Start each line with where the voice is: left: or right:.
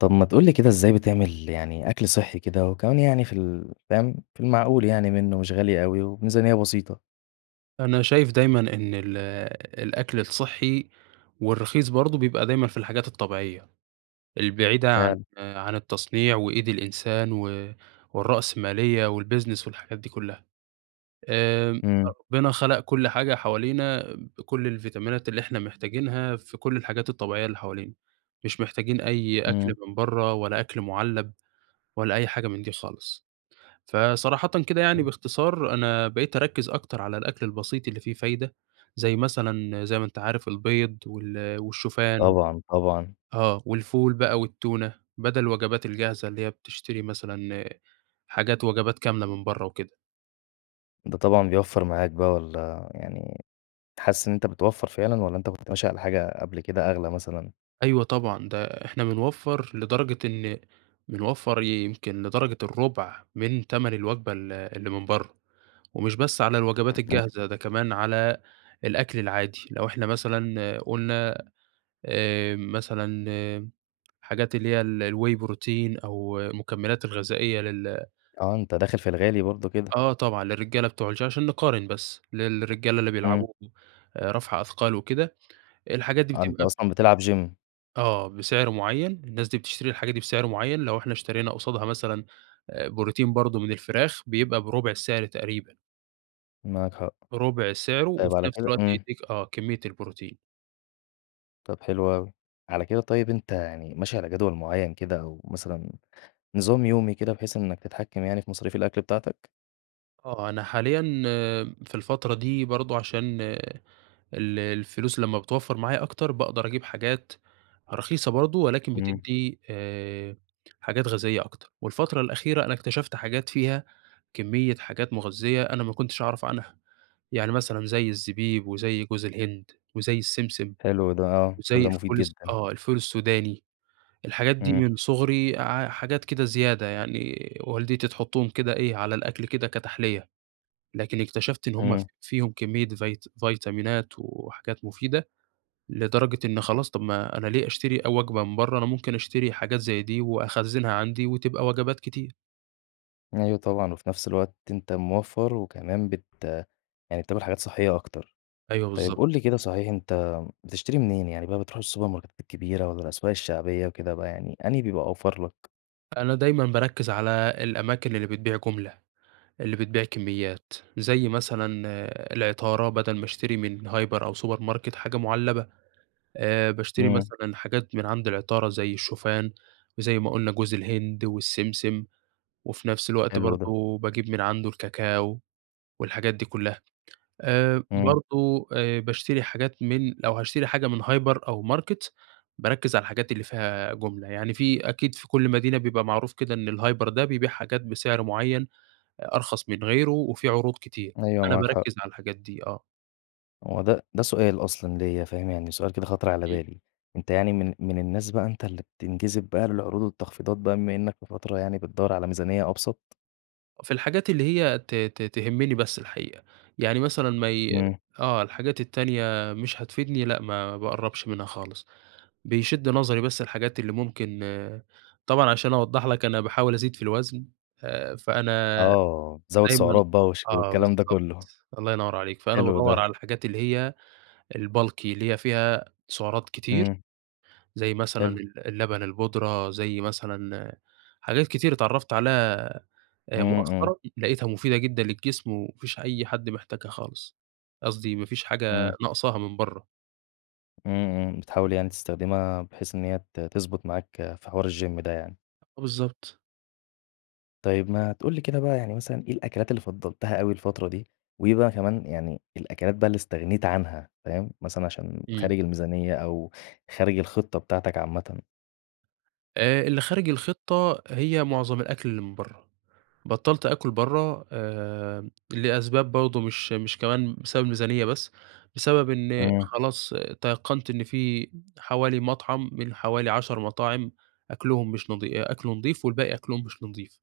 left: طب ما تقول لي كده إزاي بتعمل يعني أكل صحي كده، وكمان يعني في ال فاهم، في المعقول يعني منه، ومش غالي أوي، وبميزانية بسيطة؟
right: أنا شايف دايمًا إن ال الأكل الصحي والرخيص برضه بيبقى دايمًا في الحاجات الطبيعية البعيدة عن
left: فعلًا.
right: عن التصنيع، وإيد الإنسان، و والرأسمالية، والبيزنس، والحاجات دي كلها. آآ
left: إمم.
right: ربنا خَلق كل حاجة حوالينا بكل الفيتامينات اللي إحنا محتاجينها، في كل الحاجات الطبيعية اللي حوالينا. مش محتاجين أي أكل
left: إمم.
right: من برّا، ولا أكل مُعلّب، ولا أي حاجة من دي خالص. فصراحةً كده يعني
left: [unintelligible]
right: باختصار، أنا بقيت أركّز أكتر على الأكل البسيط اللي فيه فايدة، زي مثلًا زي ما أنتَ عارف البيض، وال والشوفان،
left: طبعًا طبعًا.
right: آه، والفول بقى، والتونة، بدل الوجبات الجاهزة اللي هي بتشتري مثلًا حاجات وجبات كاملة من برّا وكده.
left: ده طبعًا بيوفر معاك بقى، والّا يعني كنت حاسس إن أنتَ بتوفر فعلًا، والّا أنتَ كنت ماشي على حاجة قبل كده أغلى مثلًا؟
right: أيوه طبعًا، ده إحنا بنوفر لدرجة إن بنوفر يمكن لدرجة الرُبع من تَمن الوجبة ال اللي من برّا. ومش بس على الوجبات
left: [unintelligible]
right: الجاهزة، ده كمان على الأكل العادي. لو إحنا مثلًا قلنا آآ مثلًا، حاجات اللي هي ال الواي بروتين أو المكملات الغذائية لل
left: آه أنتَ داخل في الغالي برضه كده.
right: آه طبعًا، للرجالة بتوع الش عشان نقارن بس، للرجالة اللي
left: إمم.
right: بيلعبوا رفع أثقال وكده، الحاجات دي
left: آه أنتَ
right: بتبقى
left: أصلًا بتلعب GYM.
right: آه، بسعر معين، الناس دي بتشتري الحاجة دي بسعر معين، لو إحنا اشترينا قصادها مثلًا، آآ، بروتين برضه من الفراخ بيبقى بربع السعر تقريبًا.
left: معاك حق.
right: ربع سعره،
left: طيب
right: وفي
left: على
right: نفس
left: كده
right: الوقت
left: إمم.
right: يديك آه، كمية البروتين.
left: طب حلو أوي. على كده طيب أنت يعني ماشي على جدول معين كده أو مثلًا نظام يومي كده، بحيث إنك تتحكم يعني في مصاريف الأكل بتاعتك؟
right: آه، أنا حاليًا في الفترة دي برضو عشان ال الفلوس لما بتوفر معايا أكتر، باقدر أجيب حاجات رخيصة برضو، ولكن
left: إمم.
right: بتدي آآ، حاجات غذائية أكتر. والفترة الأخيرة أنا اكتشفت حاجات فيها كمية حاجات مغذية، أنا ما كنتش أعرف عنها. يعني مثلًا زي الزبيب وزي جوز الهند وزي السمسم،
left: حلو ده، آه، كل
right: وزي
left: ده مفيد
right: الفول الس
left: جدًا.
right: آه، الفول السوداني، الحاجات دي
left: إمم.
right: من صغري ع حاجات كده زيادة يعني والدتي تحطهم كده إيه، على الأكل كده كتحلية، لكن اكتشفت إن هم ف
left: إمم.
right: فيهم كمية فيت فيتامينات وحاجات مفيدة، لدرجة إن خلاص، طب ما أنا ليه أشتري أ وجبة من برا، أنا ممكن أشتري حاجات زي دي وأخزنها عندي وتبقى وجبات كتير.
left: أيوه طبعًا، وفي نفس الوقت أنت موفر وكمان بت يعني بتعمل حاجات صحية أكتر،
right: أيوه،
left: طيب قول
right: بالضبط.
left: لي كده صحيح، أنت بتشتري منين يعني بقى بتروح السوبرماركات الكبيرة والّا الأسواق الشعبية وكده بقى، يعني أنهي بيبقى أوفر لك؟
right: أنا دايمًا باركز على الأماكن اللي بتبيع جملة، اللي بتبيع كميات، زي مثلًا العطارة، بدل ما أشتري من هايبر أو سوبر ماركت حاجة معلبة آآ، باشتري
left: إمم.
right: مثلًا حاجات من عند العطارة زي الشوفان وزي ما قلنا جوز الهند والسمسم، وفي نفس الوقت
left: حلو ده.
right: برضو باجيب من عنده الكاكاو والحاجات دي كلها. آآ
left: امم.
right: برضو آه، بأشتري حاجات من لو هأشتري حاجة من هايبر أو ماركت باركز على الحاجات اللي فيها جملة، يعني في أكيد في كل مدينة بيبقى معروف كده إن الهايبر ده بيبيع حاجات بسعر معين آآ، أرخص من غيره وفي عروض كتير،
left: أيوه
right: أنا
left: معاك حق.
right: باركز على الحاجات دي، آه.
left: هو ده ده سؤال أصلًا ليا، فاهم، يعني سؤال كده خطر على
right: امم.
left: بالي، أنت يعني من من الناس بقى أنتَ اللي بتنجذب بقى للعروض والتخفيضات بما إنك في فترة يعني بتدوَّر على ميزانية أبسط؟
right: في الحاجات اللي هي ت ت تهمني بس الحقيقة، يعني مثلًا ما ي
left: إمم.
right: آه الحاجات التانية مش هتفيدني لأ ما باقرّبش منها خالص، بيشد نظري بس الحاجات اللي ممكن، طبعًا عشان أوضّح لك أنا باحاول أزيد في الوزن، آآ فأنا
left: آه، زوّد
right: دايمًا
left: سعرات بقى وش
right: آه
left: والكلام ده
right: بالضبط،
left: كلّه.
right: الله ينوّر عليك، فأنا
left: حلو
right: بادوّر
left: ده.
right: على الحاجات اللي هي الbulky اللي هي فيها سعرات كتير،
left: إمم.
right: زي مثلًا
left: حلو.
right: ال اللبن البودرة، زي مثلًا حاجات كتير اتعرّفت عليها
left: إمم،
right: آآ
left: إمم.
right: مؤخرًا، لقيتها مفيدة جدًا للجسم، وما فيش أي حد محتاجها خالص، قصدي ما فيش حاجة
left: إمم.
right: ناقصاها من برّه.
left: إمم، إمم. بتحاول يعني تستخدمها بحيث إن هي ت تضبط معاك في حوار الGym ده يعني.
right: بالضبط.
left: طيب ما تقول لي كده بقى يعني مثلًا إيه الأكلات اللي فضّلتها أوي الفترة دي؟ وإيه بقى كمان يعني، الأكلات بقى اللي استغنيت عنها، فاهم؟ مثلًا عشان
right: إمم.
left: خارج الميزانية، أو خارج الخطّة بتاعتك عامةً.
right: آآ، اللي خارج الخطّة، هي معظم الأكل اللي من برّه، بطّلت آكل برّه آآ لأسباب برضه مش مش كمان بسبب الميزانية بس، بسبب إن
left: إمم.
right: خلاص تيقّنت إن في حوالي مطعم من حوالي 10 مطاعم أكلهم مش نضي أ أكله نضيف والباقي أكلهم مش نضيف،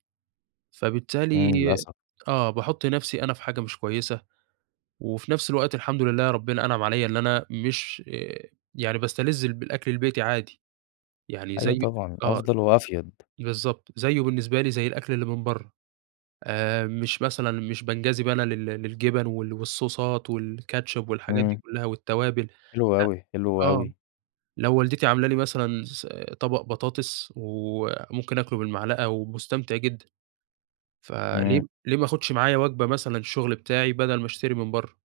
right: فبالتالي،
left: إمم، للأسف.
right: آه باحط نفْسي أنا في حاجة مش كويسة، وفي نفْس الوقت الحمد لله ربنا أنعم عليّا إن أنا مش آآ يعني باستلذ الب الأكل البيتي عادي، يعني
left: أيوه
right: زي
left: طبعًا،
right: آه،
left: أفضل وأفيد.
right: بالضبط، زيه بالنسبة لي زي الأكل اللي من برّه، آآ مش مثلًا مش بانجذب أنا لل للجبن وال والصوصات والكاتشب والحاجات دي
left: إمم.
right: كلّها والتوابل،
left: حلو
right: لأ،
left: أوي، حلو
right: آه.
left: أوي.
right: لو والدتي عاملة لي مثلًا س طبق بطاطس وممكن آكله بالمعلقة ومستمتع جدًا، فليه
left: إمم.
right: ليه ما آخدش معايا وجبة مثلًا الشغل بتاعي، بدل ما أشتري من برّه؟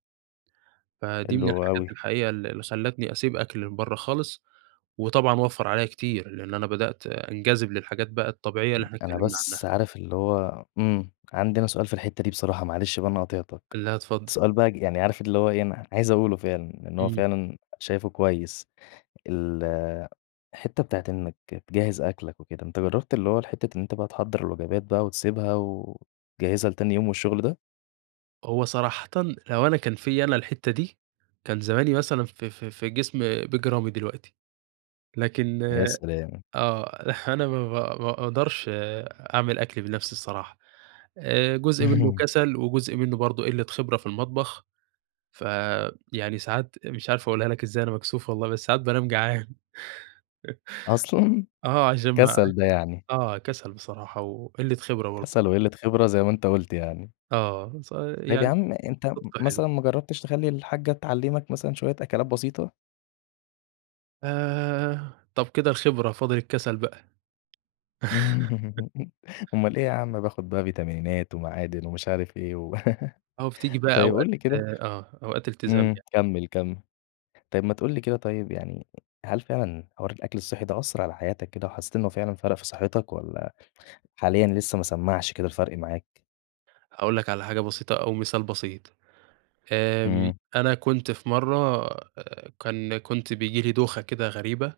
right: فدي من
left: حلو
right: الحاجات
left: أوي.
right: الحقيقية اللي اللي خلّتني أسيب أكل من برّه خالص، وطبعًا وفّر عليّا كتير، لإن أنا بدأت أنجذب للحاجات بقى الطبيعية اللي
left: [unintelligible]
right: إحنا
left: أنا
right: اتكلّمنا عنّها.
left: بس عارف اللي هو إمم، عندي أنا سؤال في الحتّة دي بصراحة معلش بقى أنا قاطعتك،
right: لا اتفضّل.
left: سؤال بقى ج يعني عارف اللي هو إيه أنا عايز أقوله فعلًا، لإن هو
right: إمم.
left: فعلًا شايفه كويس، الحتّة بتاعة إنك تجهّز أكلك وكده، أنت جرّبت اللي هو الحتّة إن أنت بقى تحضّر الوجبات بقى وتسيبها، وتجهّزها لتاني يوم والشغل ده؟
right: هو صراحةً لو أنا كان فيّا أنا الحِتّة دي، كان زماني مثلًا في في في جسم بيج رامي دلوقتي، لكن
left: يا سلام!
right: آه، أنا ما با ما أقدَرش أعمِل أكْلي بنفْسي الصراحة، آآ، جُزء مِنُّه كسَل وجزء مِنُّه برضه قِلّة خبرة في المطبخ، ف يعني ساعات، مش عارف أقولها لك إزاي، أنا مكسوف والله بس ساعات بانام جعان.
left: أصلًا؟!
right: آه، عشان ما
left: كسل ده يعني.
right: آه، كسَل بصراحة وقِلّة خبرة برضه.
left: كسَل وقِلّة خبرة زي ما أنت قُلت يعني.
right: آ، ه ص
left: طيب يا
right: يعني ال
left: عم أنت م
right: الصِّدق حلو.
left: مثلًا ما جرّبتش تخلّي الحاجّة تعلّمك مثلًا شوية أكلات بسيطة؟
right: آآ، طَب كده الخبرة فاضل الكسل بقى.
left: أومال إيه ياعم، باخد بقى فيتامينات ومعادن ومش عارف إيه و
right: آه وبتيجي بقى
left: طيب
right: أوقات
left: قُل لي كده
right: آه، أوقات إلتزام
left: امم،
right: يعني.
left: كمّل، كمّل. طيب، ما تقول لي كده طيب يعني هل فعلًا حوار الأكْل الصحي ده أثّر على حياتك كده وحسّيت إنه فعلًا فرَق في صحّتك والّا حاليًا لسه ما سمّعش كده الفرْق معاك؟
right: هاقول لك على حاجة بسيطة أو مثال بسيط، آمم،
left: امم.
right: أنا كنت في مرَّة آآ كان كنت بييجي لي دوخة كده غريبة،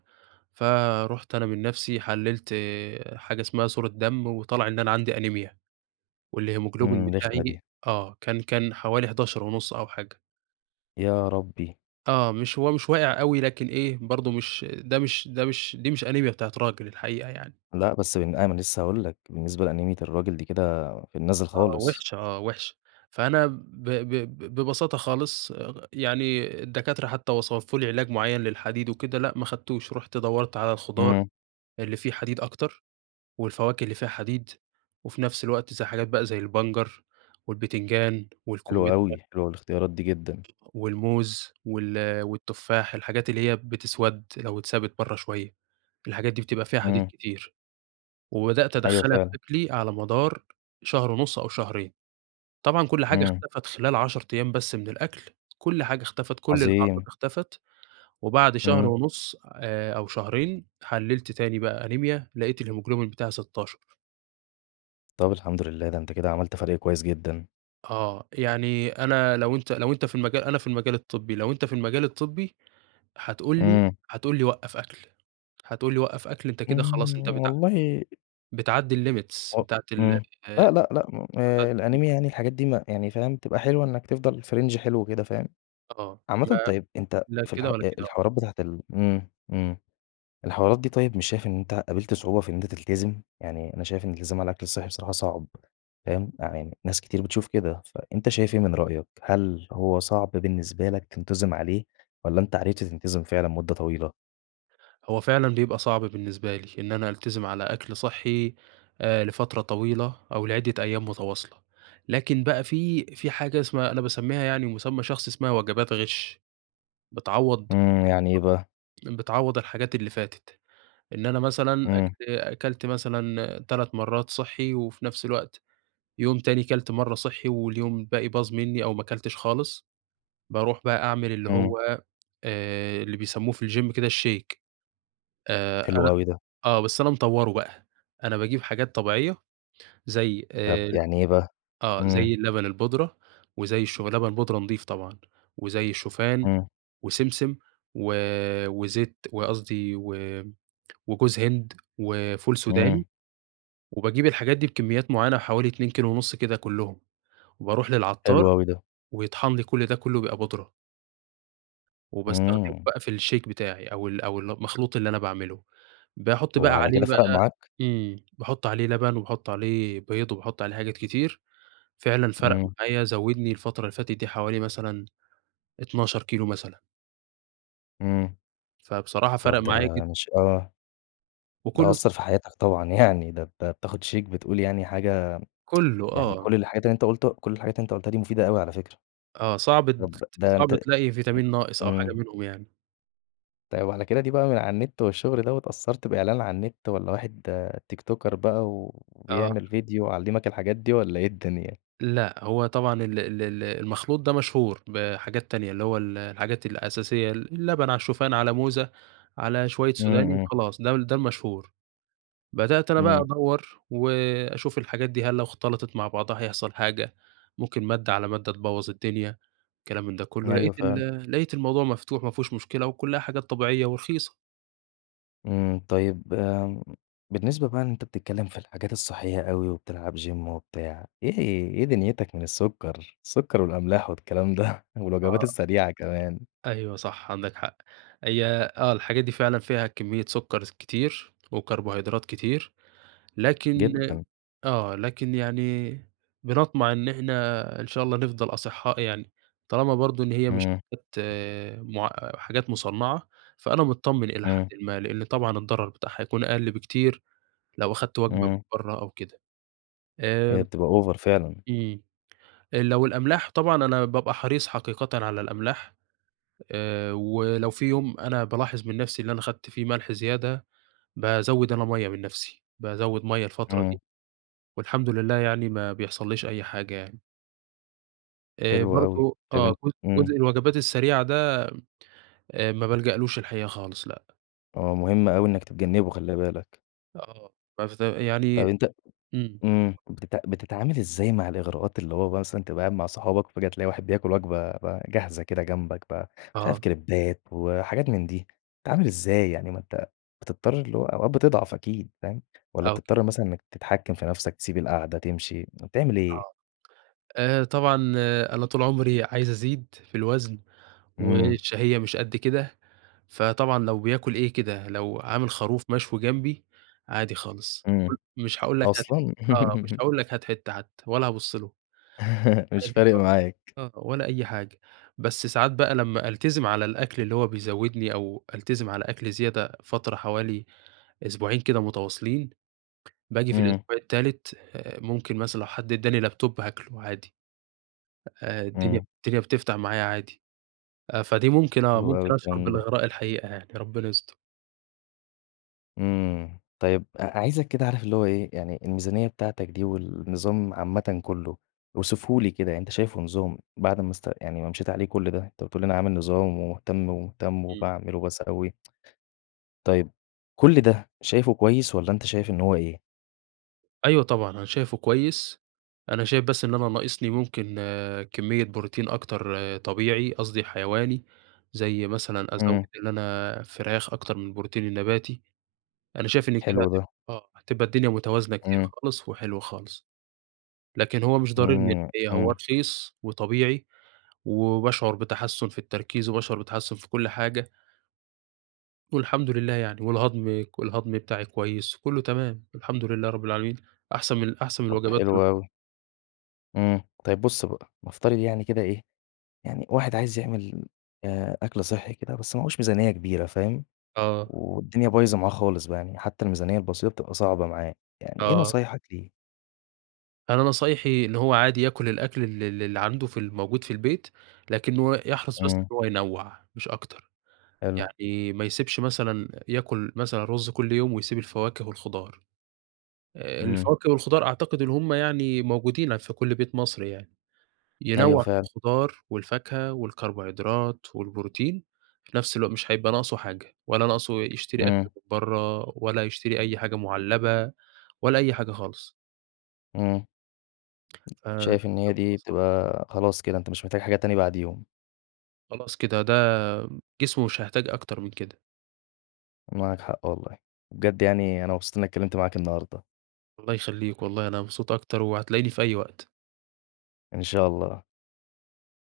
right: فرُحت أنا من نفْسي حلِّلت حاجة إسمها صورة دم وطلَع إن أنا عندي أنيميا، والهيموجلوبين
left: امم، رِخمة
right: بتاعي
left: دي.
right: آه، كان كان حوالي 11.5 أو حاجة.
left: يا ربّي.
right: آه. مش هو مش واقع أوي لكن إيه، برضه مش ده مش ده مش دي مش أنيميا بتاعة راجل الحقيقة يعني.
left: لأ بس من أ ما أنا لسّه هاقول لك، بالنسبة لأنيميا الراجل دي كده في النازِل
right: آه
left: خالص.
right: وِحشة آه وِحشة. فأنا ب ب ب ببساطة خالص اغ يعني الدكاترة حتّى وصفوا لي علاج معيّن للحديد وكده لأ ما أخدتوش. رُحت دوّرت على الخضار
left: إمم.
right: اللي فيه حديد أكتر والفواكه اللي فيها حديد، وفي نفس الوقت زي حاجات بقى زي البنجر والبتنجان
left: حلو
right: والكُمِّترى.
left: أوي، حلوة الاختيارات دي جدًا.
right: والموز وال والتفاح الحاجات اللي هي بتِِسوَد لو اتسابت برّه، شوية الحاجات دي بتبقى فيها حديد
left: إمم.
right: كتير. وبدأت
left: أيوه
right: أدخّلها في
left: فعلًا.
right: أكلي على مدار شهر ونُص أو شهرين. طبعًا كل حاجة
left: إمم.
right: اختَفَت خلال 10 أيام بس من الأكل، كل حاجة اختَفَت، كل الأعراض
left: عظيم.
right: اختَفَت. وبعد شهر
left: إمم.
right: ونُص آآ أو شهرين، حلِّلت تاني بقى أنيميا لقيت الهيموجلوبين بتاعي 16.
left: طب الحمد لله ده أنت كده عملت فَرْق كويس جدًا.
right: آه. يعني أنا لو أنت لو أنت في المجا أنا في المجال الطبِّي، لو أنت في المجال الطبِّي هتقول لي
left: إمم.
right: هتقول لي وقَّف أكل، هتقول لي وقّف أكل أنت كده خلاص
left: إمم
right: أنت بتع
left: والله
right: بتعدّي الlimits
left: و
right: بتاعة ال
left: إمم.
right: أ
left: لأ، لأ، لأ. م آآ الأنيميا
right: [unintelligible]
left: يعني الحاجات دي م يعني فاهم تبقى حلوة إنّك تفضل في رينج حلو كده فاهم؟
right: أ آه.
left: عامةً
right: ما
left: طيب أنت
right: لا
left: في
right: كده
left: الح
right: ولا كده آه.
left: الحوارات بتاعة ال إمم، إمم. الحوارات دي طيب مش شايف إن أنت قابلت صعوبة في إن أنت تلتزم؟ يعني أنا شايف إن الالتزام على الأكل الصحي بصراحة صعب فاهم؟ يعني ناس كتير بتشوف كده، فأنت شايف إيه من رأيك هل هو صعب بالنسبة لك تنتظم عليه والّا أنت عرفت تنتظم فعلًا مدة طويلة؟
right: هو فعلًا بيبقى صعب بالنسبة لي، إن أنا ألتزم على أكل صحّي آآ لفترة طويلة، أو لعدّة أيام متواصلة، لكن بقى في في حاجة اسمها أنا باسميها يعني مسمى شخصي اسمها وجبات غش، بتعوض
left: إمم، يعني إيه بقى؟
right: بتعوض الحاجات اللي فاتت، إن أنا مثلًا
left: إمم.
right: أك أكلت مثلًا 3 مرّات صحّي وفي نفْس الوقت، يوم تاني كلت مَرّة صحي واليوم الباقي باظ مني أو ما كلتش خالص، باروح بقى أعمل اللي
left: إمم.
right: هو آآ اللي بيسموه في الGym كده الShake، آآ
left: حلو
right: أنا
left: أوي ده.
right: آه، بس أنا مطوّره بقى، أنا باجيب حاجات طبيعية زي
left: طب
right: آآ،
left: يعني إيه بقى؟
right: آه زي
left: إمم.
right: اللبن البودرة، وزي الش لبن بودرة نضيف طبعًا، وزي الشوفان،
left: إمم.
right: وسمسم، و وزيت وقصدي و وجوز هند، وفول سوداني،
left: إمم.
right: وباجيب الحاجات دي بكميات معيّنة حوالي 2.5 كده كلّهم وباروح للعطّار،
left: حلو أوي ده.
right: ويطحن لي كلّ ده كلّه بيبقى بودرة. وباستخدمه
left: إمم.
right: بقى في الShake بتاعي، أو ال أو المخلوط اللي أنا باعمله، باحط بقى
left: وعلى كده
right: عليه
left: فرَق
right: بقى
left: معاك؟
right: امم، باحط عليه لبن وباحط عليه بيض وباحط عليه حاجات كتير، فعلًا فرَق
left: إمم.
right: معايا زوّدني الفترة اللي فاتت دي حوالي مثلًا، 12 مثلًا.
left: امم.
right: فبصراحة فرق
left: طيب ده
right: معايا جد
left: شئ آه. ده
right: وكله
left: أثر في حياتك طبعًا يعني، ده أنت بتاخد شايك بتقول يعني حاجة
right: كله،
left: يعني
right: آه.
left: كل الحاجات اللي أنت قُلته كل الحاجات اللي أنت قلتها دي مفيدة أوي على فكرة.
right: آه صعب
left: طب
right: ت
left: ده
right: صعب
left: أنت
right: تلاقي
left: [unintelligible]
right: ڤيتامين ناقص أو حاجة
left: امم.
right: منهم يعني.
left: طيب على كده دي بقى من على النت والشغل ده واتأثرت بإعلان عن النت، والّا واحد تيك توكر بقى
right: آه.
left: وبيعمل ڤيديو علمك الحاجات دي؟ والّا إيه الدنيا؟
right: لأ، هو طبعًا ال ال ال المخلوط ده مشهور بحاجات تانية، اللي هو ال الحاجات الأساسية، اللبن على الشوفان على موزة على شويّة
left: امم.
right: سوداني
left: امم.
right: وخلاص ده ده المشهور. بدأت أنا بقى
left: امم.
right: أدور وأشوف الحاجات دي هل لو اختلطت مع بعضها هيحصل حاجة، ممكن مادة على مادة تبوظ الدنيا الكلام من ده كلّه. لقيت
left: أيوه، فعلًا.
right: ال لقيت الموضوع مفتوح ما فيهوش مشكلة، وكلّها حاجات طبيعيّة ورخيصة.
left: امم. طيّب آمم، بالنسبة بقى أنت بتتكلّم في الحاجات الصحية أوي وبتلعب gym وبتاع إيه ه إيه دنيتك من السكر؟ السكر والأملاح والكلام ده والوجبات
right: آه.
left: السريعة كمان؟
right: أيوه صح عندك حق. هي آه، الحاجات دي فعلًا فيها كميّة سكر كتير وكربوهيدرات كتير، لكن
left: جدًا.
right: آه، لكن يعني بنطمع إن إحنا إن شاء الله نفضل أصحاء يعني، طالما برضو إن هي مش
left: امم.
right: حاجات مع حاجات مصنعة فأنا متطمن إلى
left: امم.
right: حدٍ ما، لأنّ طبعًا الضرر بتاعها يكون أقل بكتير لو أخدت وجبة
left: امم.
right: برّه أو كده.
left: هي
right: آمم
left: بتبقى أوڤر فعلًا.
right: امم. لو الأملاح طبعًا أنا بابقى حريص حقيقةً على الأملاح. آآ، ولو في يوم أنا بالاحظ من نفسي اللي أنا أخدت فيه ملح زيادة، بازود أنا مَيَّة من نفسي، بازود مَيَّة الفترة
left: امم.
right: دي. والحمد لله يعني ما بيحصليش أي حاجة يعني. آآ
left: حلو أوي،
right: برضه
left: طيب
right: آه،
left: أن
right: ج جزء
left: امم.
right: الوجبات السريعة ده، آآ ما بالجألوش الحقيقة خالص لأ.
left: آه، مهم أوي إنك تتجنّبه خلِّ بالك.
right: آه [unintelligible]
left: طيب
right: يعني
left: أنت
right: إمم.
left: امم، بتتع بتتعامل إزاي مع الإغراءات اللي هو بقى مثلًا تبقى قاعد مع صحابك، وفجأة تلاقي واحد بياكل وجبة بقى جاهزة كده جنبك بقى، مش عارف
right: آه.
left: كريبات وحاجات من دي، بتتعامل إزاي يعني ما أنت بتضطر اللي هو أوقات بتضعف أكيد، فاهم؟ والّا
right: أو ك
left: بتضطر مثلًا إنك تتحكم في نفْسك تسيب القعدة تمشي، تعمل إيه؟
right: آه. آآ طبعًا أنا طول عمري عايز أزيد في الوزن،
left: إمم.
right: والشهية مش قد كده، فطبعًا لو بياكل إيه كده، لو عامل خروف مشوي جنبي، عادي خالص،
left: إمم،
right: [unintelligible] مش هاقول لك هات ح
left: أصلًا!
right: آه، مش هاقول لك هات حتّة حتّى ولا هابص له.
left: مش
right: عادي
left: فارق
right: خالص،
left: معاك.
right: آه ولا أي حاجة، بس ساعات بقى لمّا ألتزم على الأكل اللي هو بيزوّدني، أو ألتزم على أكل زيادة فترة حوالي أسبوعين كده متواصلين، باجي في
left: إمم.
right: الأسبوع التالت آآ ممكن مثلًا لو حد إداني لاب توب هاكله عادي، آآ الدنيا
left: إمم.
right: الدنيا بتفتح معايا عادي، فدي ممكن آه،
left: حلو أوي
right: ممكن أشعر
left: الكلام ده.
right: بالإغراء الحقيقة يعني، ربنا يستر.
left: إمم. طيب أ عايزك كده عارف اللي هو إيه، يعني الميزانية بتاعتك دي والنظام عامةً كُلّه، اوصفه لي كده، أنت شايفه نظام بعد ما است يعني ما مشيت عليه كل ده، أنت بتقول أنا عامل نظام ومُهتم، ومُهتم
right: إمم.
left: وباعمل وباسوِّي. طيب، كل ده شايفه كويس والّا أنت شايف إن هو إيه؟
right: أيوه طبعًا، أنا شايفه كويس، أنا شايف بس إن أنا ناقصني ممكن كمّية بروتين أكتر طبيعي، قصدي حيواني، زي مثلًا
left: إمم.
right: أزوّد إن أنا فراخ أكتر من البروتين النباتي، أنا شايف إن كده
left: حلو
right: هتب
left: ده.
right: آه، هتبقى الدنيا متوازنة كتير
left: إمم.
right: خالص وحلوة خالص. لكن هو مش ضروري [unintelligible]
left: إمم،
right: هو
left: إمم.
right: رخيص وطبيعي، وباشعُر بتحسُّن في التركيز وباشعُر بتحسُّن في كل حاجة. والحمد لله يعني، والهضم ك والهضم بتاعي كويس وكُلّه تمام الحمد لله رب العالمين، أحسن من أحسن من
left: طب
right: الوجبات
left: حلو
right: ال
left: أوي. إمم، طيب بُص بقى، نفترض يعني كده إيه، يعني واحد عايز يعمل آآ، أكل صحِّي كده بس معاهوش ميزانية كبيرة فاهم؟
right: آه.
left: والدنيا بايظة معاه خالص بقى يعني حتّى الميزانية البسيطة بتبقى صعبة معاه. يعني إيه
right: آه.
left: نصايحك ليه؟
right: أنا نصايحي إن هو عادي ياكُل الأكل ال ال اللي عنده في ال الموجود في البيت، لكنّه يحرَص بس
left: إمم.
right: إن هو ينَّوع مش أكتر،
left: حلو.
right: يعني ما يسيبش مثلًا ياكُل مثلًا رُز كل يوم ويسيب الفواكه والخضار، آآ،
left: إمم.
right: الفواكه والخضار أعتقد إن هم يعني موجودين في كل بيت مصري يعني،
left: أيوه
right: ينَّوع في
left: فعلًا.
right: الخضار والفاكهة والكربوهيدرات والبروتين، في نفس الوق مش هيبقى ناقصه حاجة ولا ناقصه يشتري أكل
left: إمم.
right: من برّه ولا يشتري أي حاجة مُعلّبة ولا أي حاجة خالص.
left: إمم.
right: أ بجد
left: شايف إن هي دي
right: مصلحة.
left: بتبقى خلاص كده، أنت مش محتاج حاجة تانية بعديهم.
right: خلاص كده، ده جسمه مش هيحتاج أكتر من كده.
left: معاك حق والله، بجد يعني أنا مبسوط أن أنا اتكلّمت معاك النهاردة.
right: الله يخلّيك، والله أنا مبسوط أكتر وهتلاقيني في أي وقت.
left: إن شاء الله.